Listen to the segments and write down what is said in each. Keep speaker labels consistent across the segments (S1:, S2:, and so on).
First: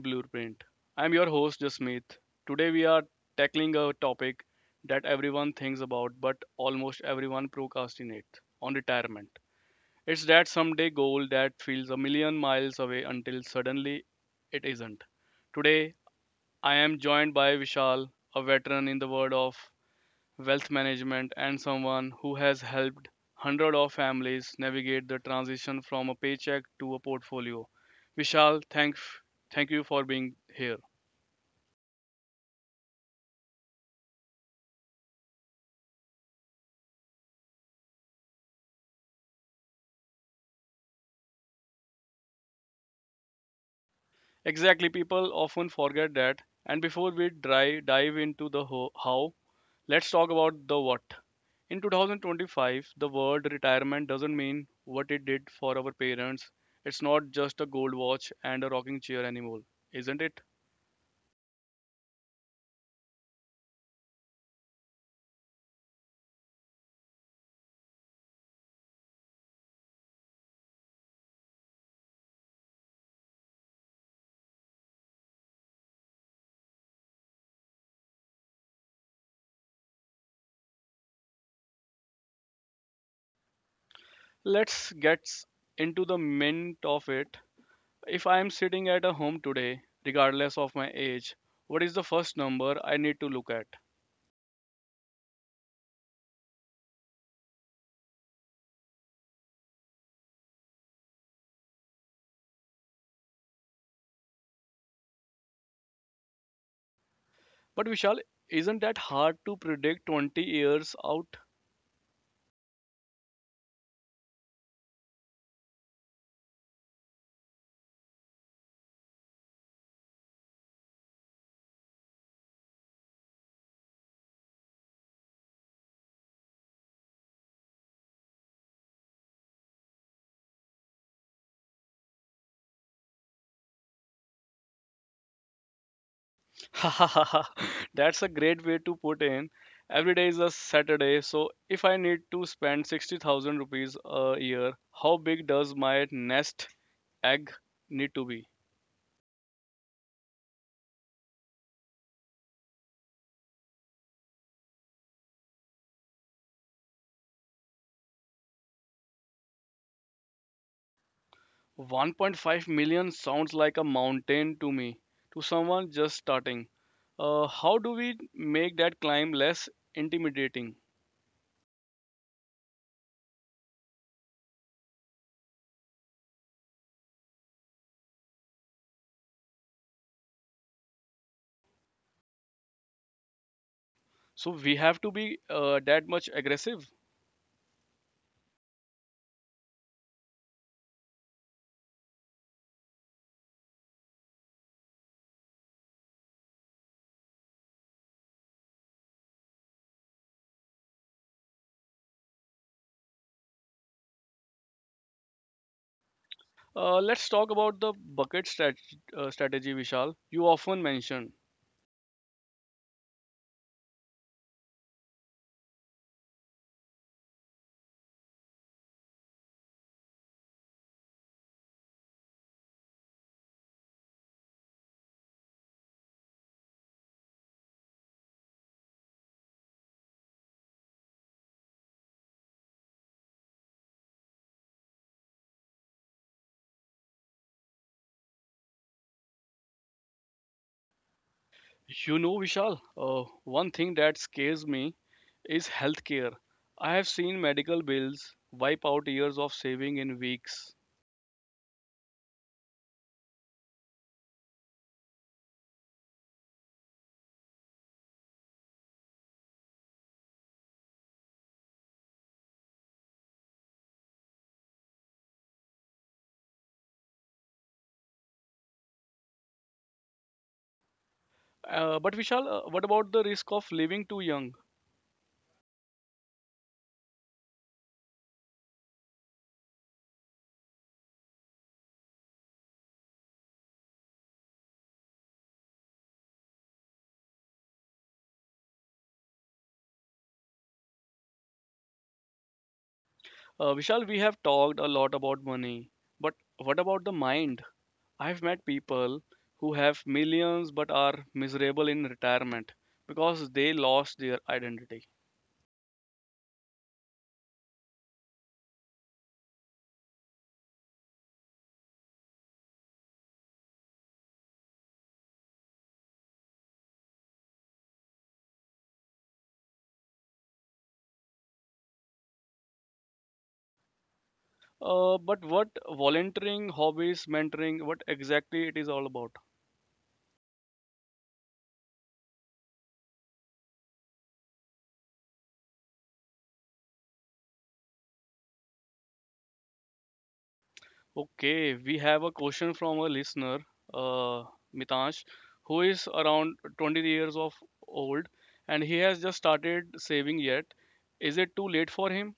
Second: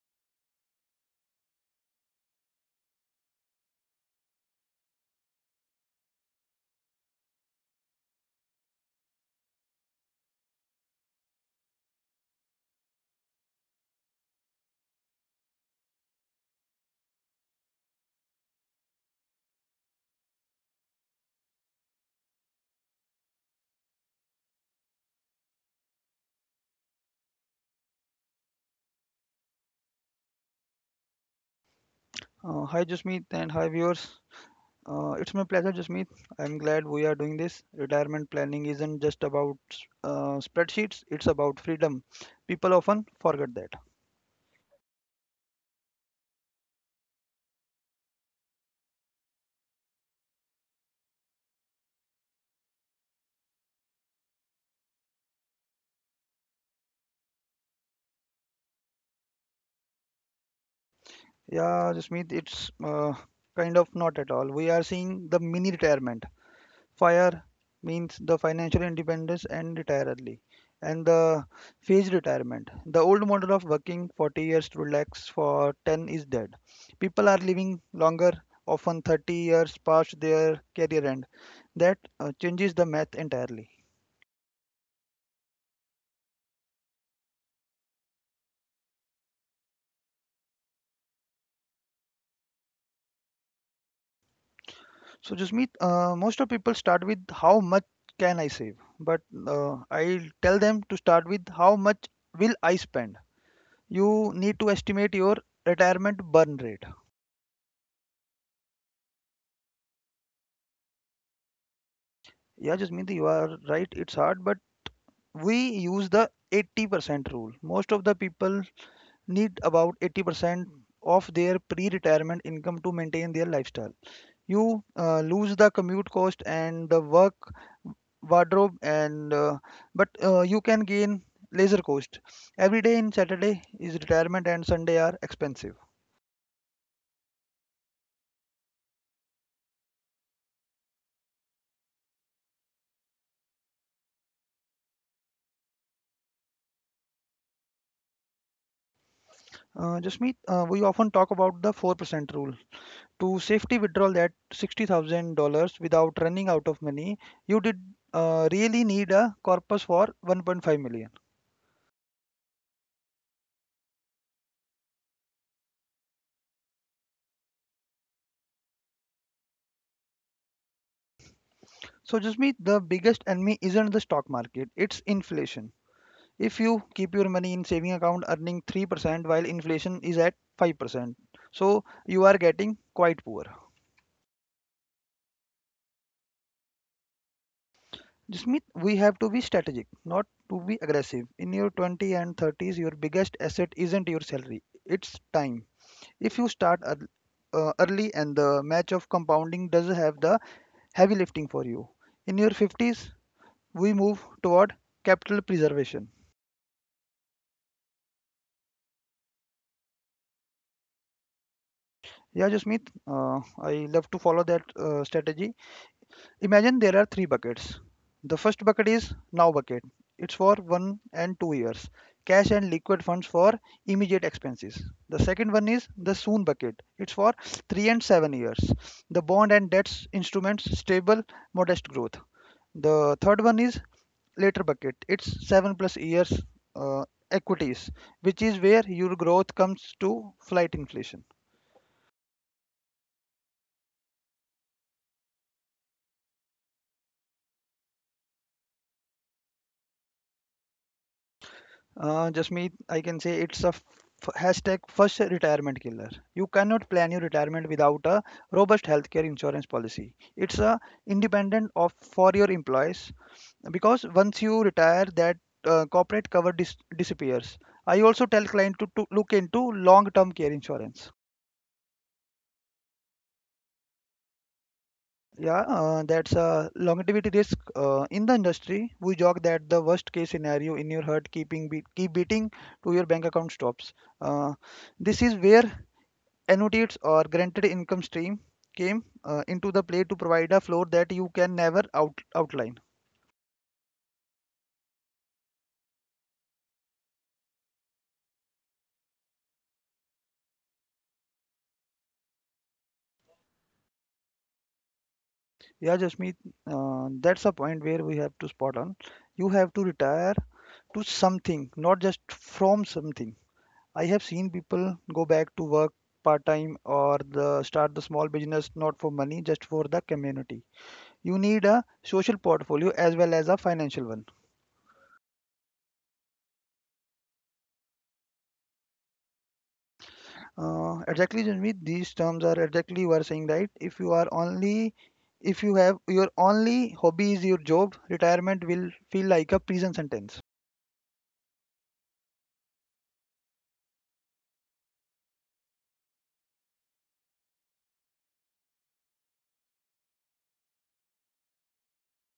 S1: Blueprint. I'm your host Jasmeet. Today we are tackling a topic that everyone thinks about but almost everyone procrastinates on retirement. It's that someday goal that feels a million miles away until suddenly it isn't. Today I am joined by Vishal, a veteran in the world of wealth management, and someone who has helped hundreds of families navigate the transition from a paycheck to a portfolio. Vishal, thank you for being here.
S2: Hi, Jasmeet, and hi, viewers. It's my pleasure, Jasmeet. I'm glad we are doing this. Retirement planning isn't just about spreadsheets, it's about freedom. People often forget that.
S1: Exactly, people often forget that. And before we dive into the how, let's talk about the what. In 2025, the word retirement doesn't mean what it did for our parents. It's not just a gold watch and a rocking chair anymore, isn't it?
S2: Yeah, Jasmeet, it's kind of not at all. We are seeing the mini retirement. FIRE means the financial independence and retire early, and the phased retirement. The old model of working 40 years to relax for 10 is dead. People are living longer, often 30 years past their career end. That changes the math entirely.
S1: Let's get s- into the mint of it. If I am sitting at a home today, regardless of my age, what is the first number I need to look at?
S2: So, Jasmeet, most of people start with how much can I save, but I'll tell them to start with how much will I spend. You need to estimate your retirement burn rate.
S1: But Vishal, isn't that hard to predict 20 years out?
S2: Yeah, Jasmeet, you are right. It's hard, but we use the 80% rule. Most of the people need about 80% of their pre-retirement income to maintain their lifestyle. You lose the commute cost and the work wardrobe, and but you can gain leisure cost. Every day in Saturday is retirement, and Sunday are expensive.
S1: That's a great way to put in. Every day is a Saturday, so if I need to spend 60,000 rupees a year, how big does my nest egg need to be?
S2: Jasmeet, we often talk about the 4% rule, to safely withdraw that $60,000 without running out of money, you did really need a corpus for 1.5 million.
S1: 1.5 million sounds like a mountain to me, to someone just starting. How do we make that climb less intimidating?
S2: So, Jasmeet, the biggest enemy isn't the stock market, it's inflation. If you keep your money in saving account earning 3% while inflation is at 5%, so you are getting quite poor.
S1: So we have to be that much aggressive.
S2: Jasmeet, we have to be strategic, not to be aggressive. In your 20 and 30s, your biggest asset isn't your salary, it's time. If you start early and the match of compounding does have the heavy lifting for you. In your 50s, we move toward capital preservation.
S1: Let's talk about the strategy, Vishal. You often mention.
S2: Yeah, Jasmeet, I love to follow that strategy. Imagine there are three buckets. The first bucket is now bucket. It's for 1 and 2 years. Cash and liquid funds for immediate expenses. The second one is the soon bucket. It's for 3 and 7 years. The bond and debts instruments stable modest growth. The third one is later bucket. It's 7+ years uh, equities, which is where your growth comes to flight inflation.
S1: You know, Vishal, one thing that scares me is healthcare. I have seen medical bills wipe out years of saving in weeks.
S2: Just me, I can say it's a hashtag first retirement killer. You cannot plan your retirement without a robust healthcare insurance policy. It's a independent of for your employees because once you retire, that corporate cover disappears. I also tell client to look into long-term care insurance.
S1: But Vishal, what about the risk of living too young?
S2: Yeah, that's a longevity risk in the industry. We joke that the worst case scenario in your heart keeping keep beating to your bank account stops. Uh, this is where annuities or granted income stream came into the play to provide a floor that you can never out outline.
S1: Vishal, we have talked a lot about money, but what about the mind? I've met people who have millions but are miserable in retirement because they lost their identity.
S2: Yeah, Jasmeet, that's a point where we have to spot on. You have to retire to something, not just from something. I have seen people go back to work part time or the start the small business not for money, just for the community. You need a social portfolio as well as a financial one.
S1: But what volunteering, hobbies, mentoring, what exactly it is all about?
S2: Exactly, Janvi, these terms are exactly you are saying right. If you have your only hobby is your job, retirement will feel like a prison sentence.
S1: Okay, we have a question from a listener, uh, Mitansh, who is around 20 years of old and he has just started saving yet. Is it too late for him?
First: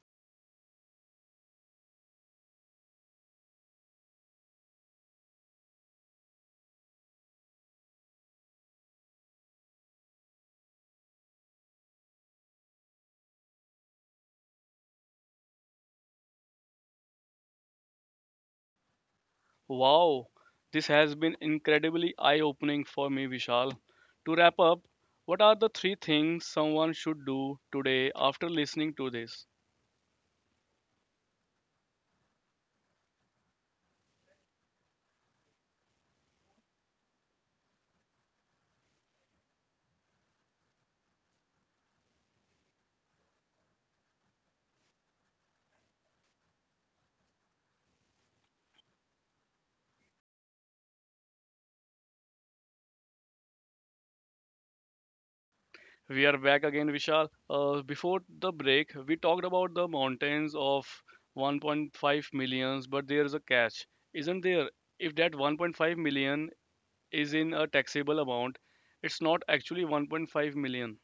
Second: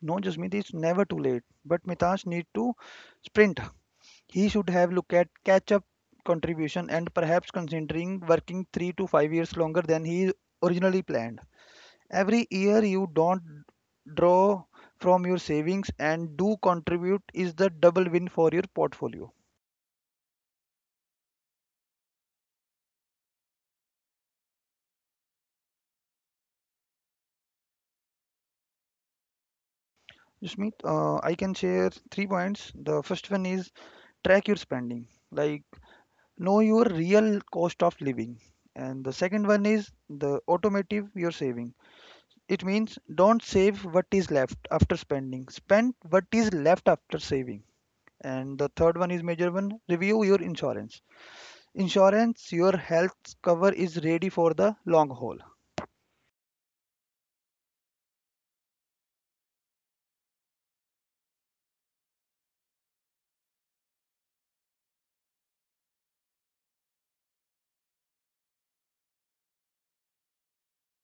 S2: No, Jasmeet, it's never too late. But Mitash need to sprint. He should have looked at catch-up contribution and perhaps considering working 3 to 5 years longer than he originally planned. Every year you don't draw from your savings and do contribute is the double win for your portfolio.
S1: Wow, this has been incredibly eye opening for me, Vishal. To wrap up, what are the three things someone should do today after listening to this?
S2: Smith, I can share three points. The first one is track your spending, like know your real cost of living. And the second one is the automotive your saving. It means don't save what is left after spending. Spend what is left after saving. And the third one is major one review your insurance. Insurance, your health cover is ready for the long haul.
S1: We are back again, Vishal. Before the break, we talked about the mountains of 1.5 millions, but there is a catch, isn't there? If that 1.5 million is in a taxable amount, it's not actually 1.5 million.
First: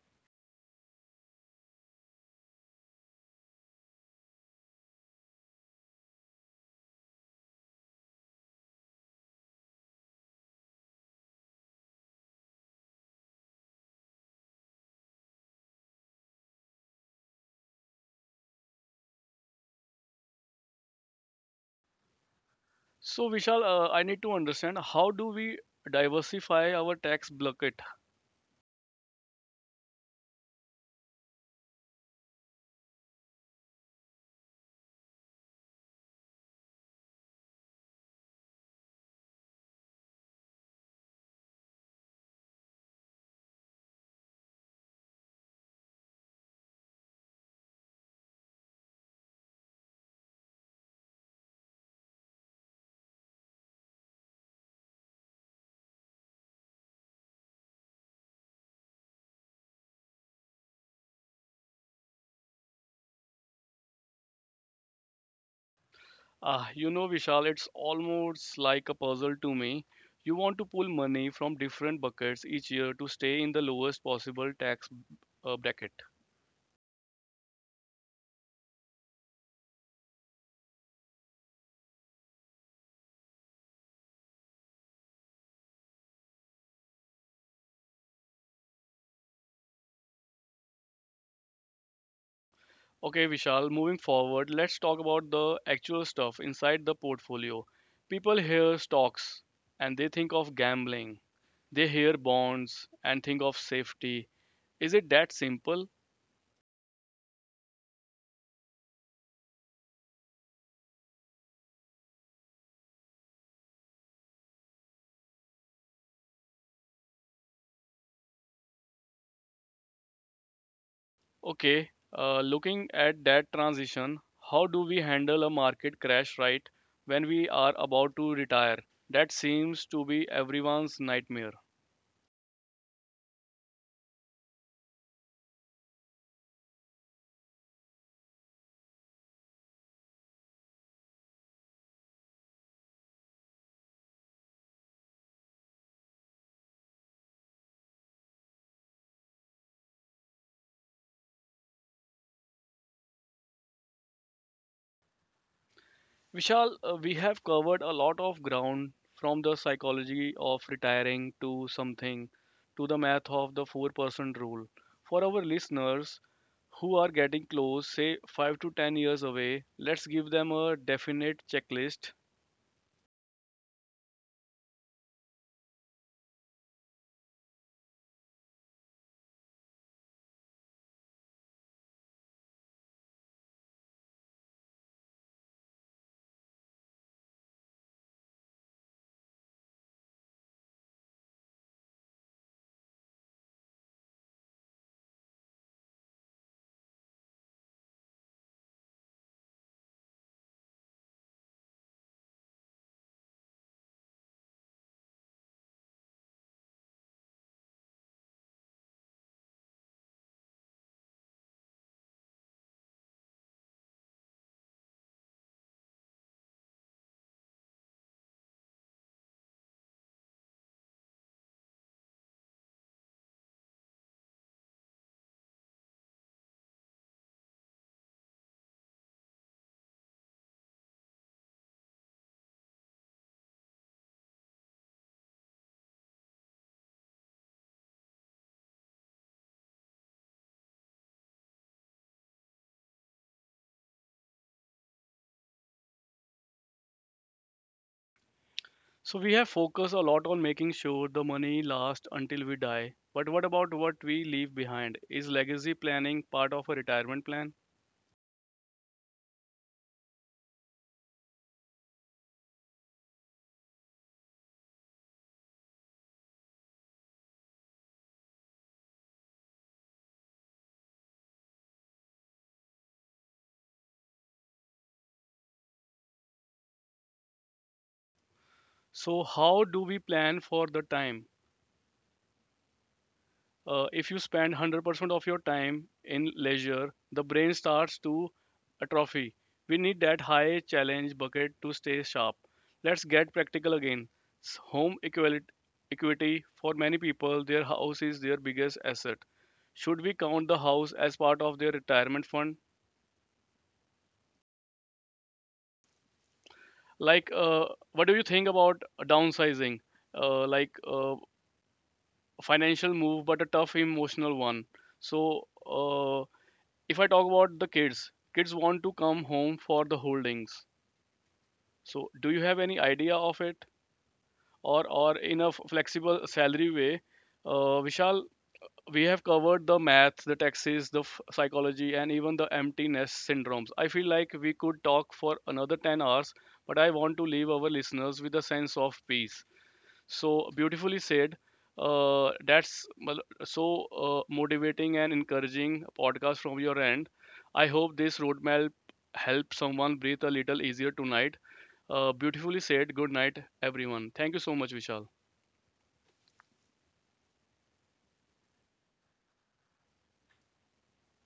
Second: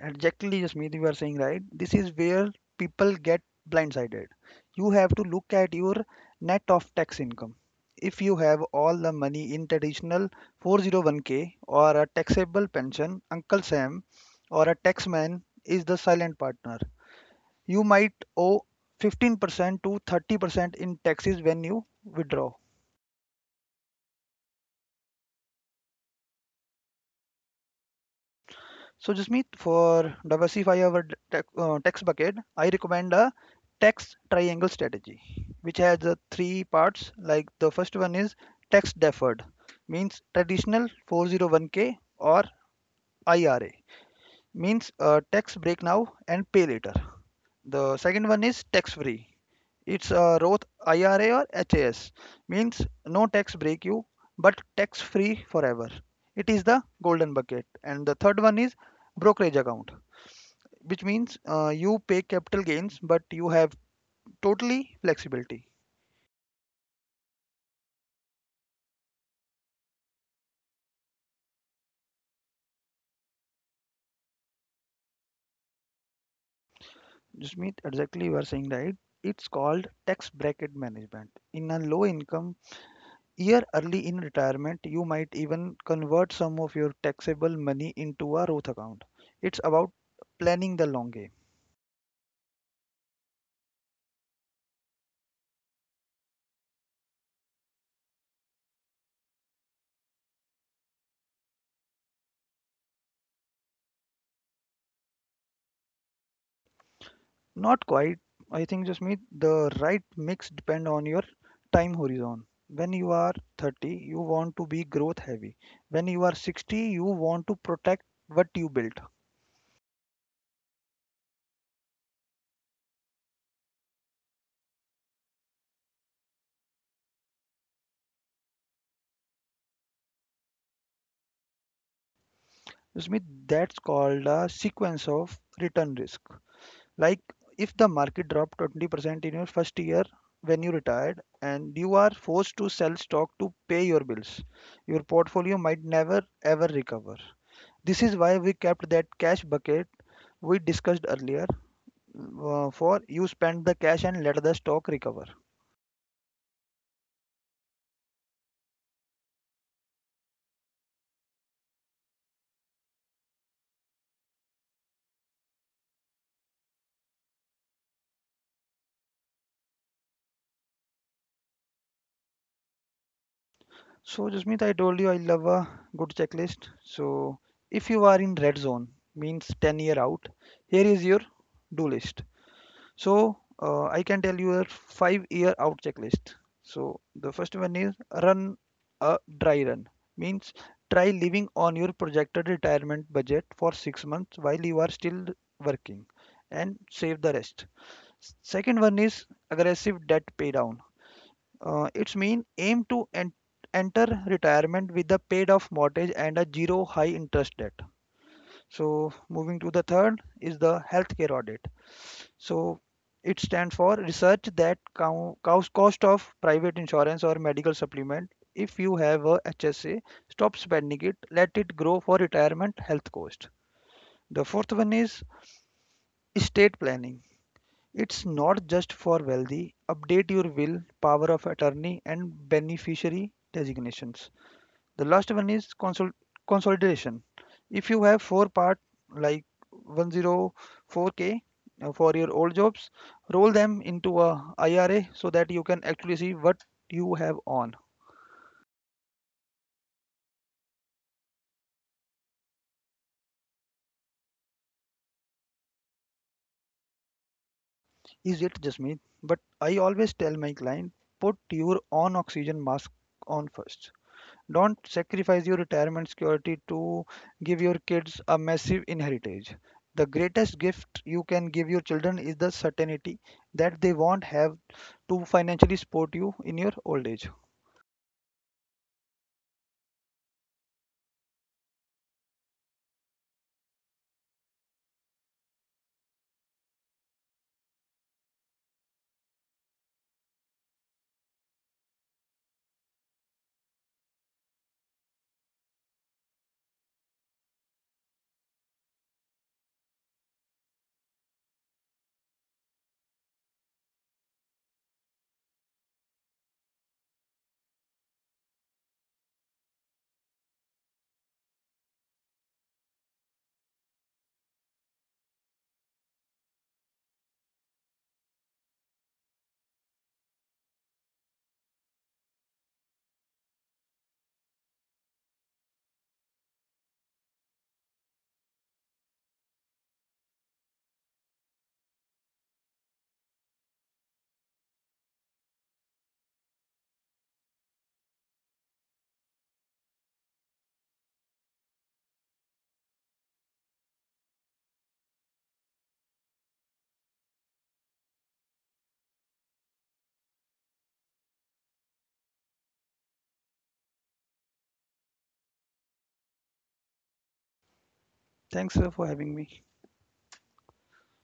S2: Exactly, Jasmeet, you are saying right. This is where people get blindsided. You have to look at your net of tax income. If you have all the money in traditional 401k or a taxable pension, Uncle Sam or a taxman is the silent partner. You might owe 15% to 30% in taxes when you withdraw.
S1: So, Vishal, I need to understand how do we diversify our tax bucket.
S2: So Jasmeet, for diversify our tax bucket, I recommend a tax triangle strategy, which has three parts. Like the first one is tax deferred, means traditional 401k or IRA, means tax break now and pay later. The second one is tax free, it's a Roth IRA or HAS, means no tax break you, but tax free forever. It is the golden bucket. And the third one is brokerage account, which means you pay capital gains, but you have totally flexibility.
S1: Ah, you know, Vishal, it's almost like a puzzle to me. You want to pull money from different buckets each year to stay in the lowest possible tax bracket.
S2: Just mean exactly you are saying right. It's called tax bracket management. In a low income year early in retirement, you might even convert some of your taxable money into a Roth account. It's about planning the long game.
S1: Okay, Vishal, moving forward, let's talk about the actual stuff inside the portfolio. People hear stocks and they think of gambling, they hear bonds and think of safety. Is it that simple?
S2: Not quite. I think just me the right mix depend on your time horizon. When you are 30, you want to be growth heavy. When you are 60, you want to protect what you built.
S1: Okay, looking at that transition, how do we handle a market crash right when we are about to retire? That seems to be everyone's nightmare.
S2: Just me that's called a sequence of return risk. Like if the market dropped 20% in your first year when you retired and you are forced to sell stock to pay your bills, your portfolio might never ever recover. This is why we kept that cash bucket we discussed earlier for you spend the cash and let the stock recover.
S1: Vishal, we have covered a lot of ground from the psychology of retiring to something to the math of the 4% rule. For our listeners who are getting close, say 5 to 10 years away, let's give them a definite checklist.
S2: So, Jasmeet, I told you I love a good checklist. So, if you are in red zone, means 10-year out, here is your do list. So, I can tell you a 5-year out checklist. So, the first one is run a dry run, means try living on your projected retirement budget for 6 months while you are still working and save the rest. Second one is aggressive debt pay down. It's mean aim to enter retirement with a paid off mortgage and a zero high interest debt. So moving to the third is the healthcare audit. So it stands for research that cost of private insurance or medical supplement. If you have a HSA, stop spending it. Let it grow for retirement health cost. The fourth one is estate planning. It's not just for wealthy. Update your will, power of attorney, and beneficiary designations. The last one is consolidation. If you have four-part like 104k for your old jobs, roll them into a IRA so that you can actually see what you have on.
S1: So we have focused a lot on making sure the money lasts until we die. But what about what we leave behind? Is legacy planning part of a retirement plan?
S2: Is it just me? But I always tell my client put your own oxygen mask on first. Don't sacrifice your retirement security to give your kids a massive inheritance. The greatest gift you can give your children is the certainty that they won't have to financially support you in your old age.
S1: So how do we plan for the time? If you spend 100% of your time in leisure, the brain starts to atrophy. We need that high challenge bucket to stay sharp. Let's get practical again. S- Home equali- equity for many people, their house is their biggest asset. Should we count the house as part of their retirement fund? Like, uh, what do you think about downsizing? Like, financial move, but a tough emotional one. So, uh, if I talk about the kids, kids want to come home for the holdings. So, do you have any idea of it, or in a flexible salary way? Vishal, we have covered the math, the taxes, the psychology, and even the emptiness syndromes. I feel like we could talk for another 10 hours, but I want to leave our listeners with a sense of peace so beautifully said. That's mal- so Motivating and encouraging podcast from your end. I hope this roadmap helps someone breathe a little easier tonight. Beautifully said. Good night everyone, thank you so much Vishal.
S2: Thanks sir, for having me.